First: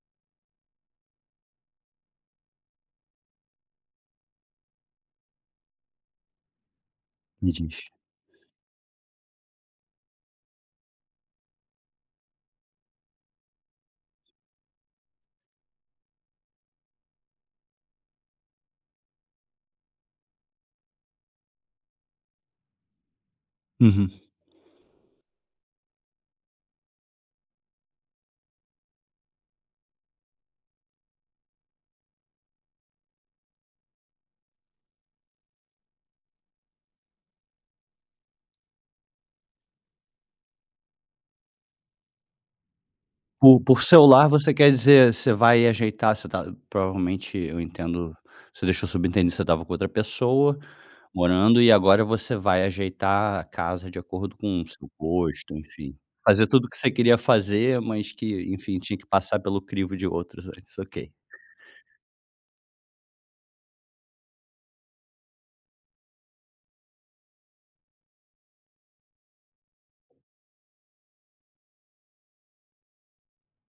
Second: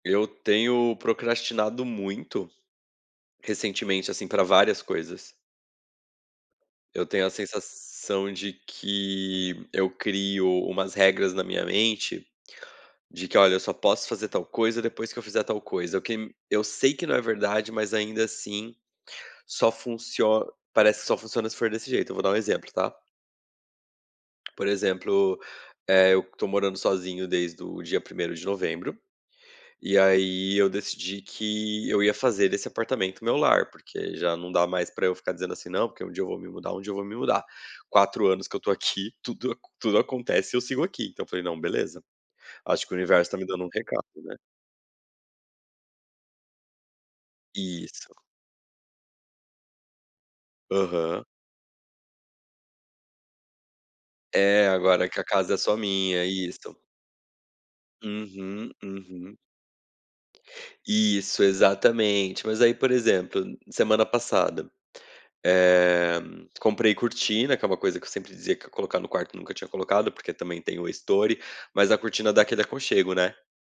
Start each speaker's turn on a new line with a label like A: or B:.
A: Eu tenho procrastinado muito, recentemente, assim, pra várias coisas. Eu tenho a
B: Me diz.
A: sensação de que eu crio umas regras na minha mente, de que "olha, eu só posso fazer tal coisa, depois que eu fizer tal coisa", eu que me eu sei que não é verdade, mas ainda assim, só funcio parece que só funciona se for desse jeito. Eu vou dar um exemplo, tá?
B: Uhum.
A: Por exemplo, eh, eu estou morando sozinho desde o dia primeiro de novembro, e aí eu decidi que eu ia fazer desse apartamento o meu lar, porque já não dá mais pra eu ficar dizendo assim: "Não, porque um dia eu vou me mudar, um dia eu vou me mudar". 4 anos que eu estou aqui, tudo aco tudo acontece e eu sigo aqui. Então eu falei: "Não, beleza. Acho que o universo tá me
B: Por
A: dando um
B: por "seu
A: recado,
B: lar"
A: né".
B: você quer dizer, você vai ajeitar você está provavelmente, eu
A: Isso.
B: entendo você deixou subentendido que você estava com outra pessoa
A: Aham.
B: morando e agora você vai ajeitar a casa de acordo com o
A: É,
B: seu
A: agora que a
B: gosto,
A: casa é só
B: enfim.
A: minha,
B: Fazer tudo o
A: isso.
B: que você queria fazer, mas que,
A: Uhum,
B: enfim, tinha que
A: uhum.
B: passar pelo crivo de outros antes? Ok.
A: Isso, exatamente. Mas, aí, por exemplo, semana passada, eh, comprei cortina, que é uma coisa que eu sempre dizia que eu ia colocar no quarto, nunca tinha colocado, porque também tem o estore, mas a cortina dá aquele aconchego, né.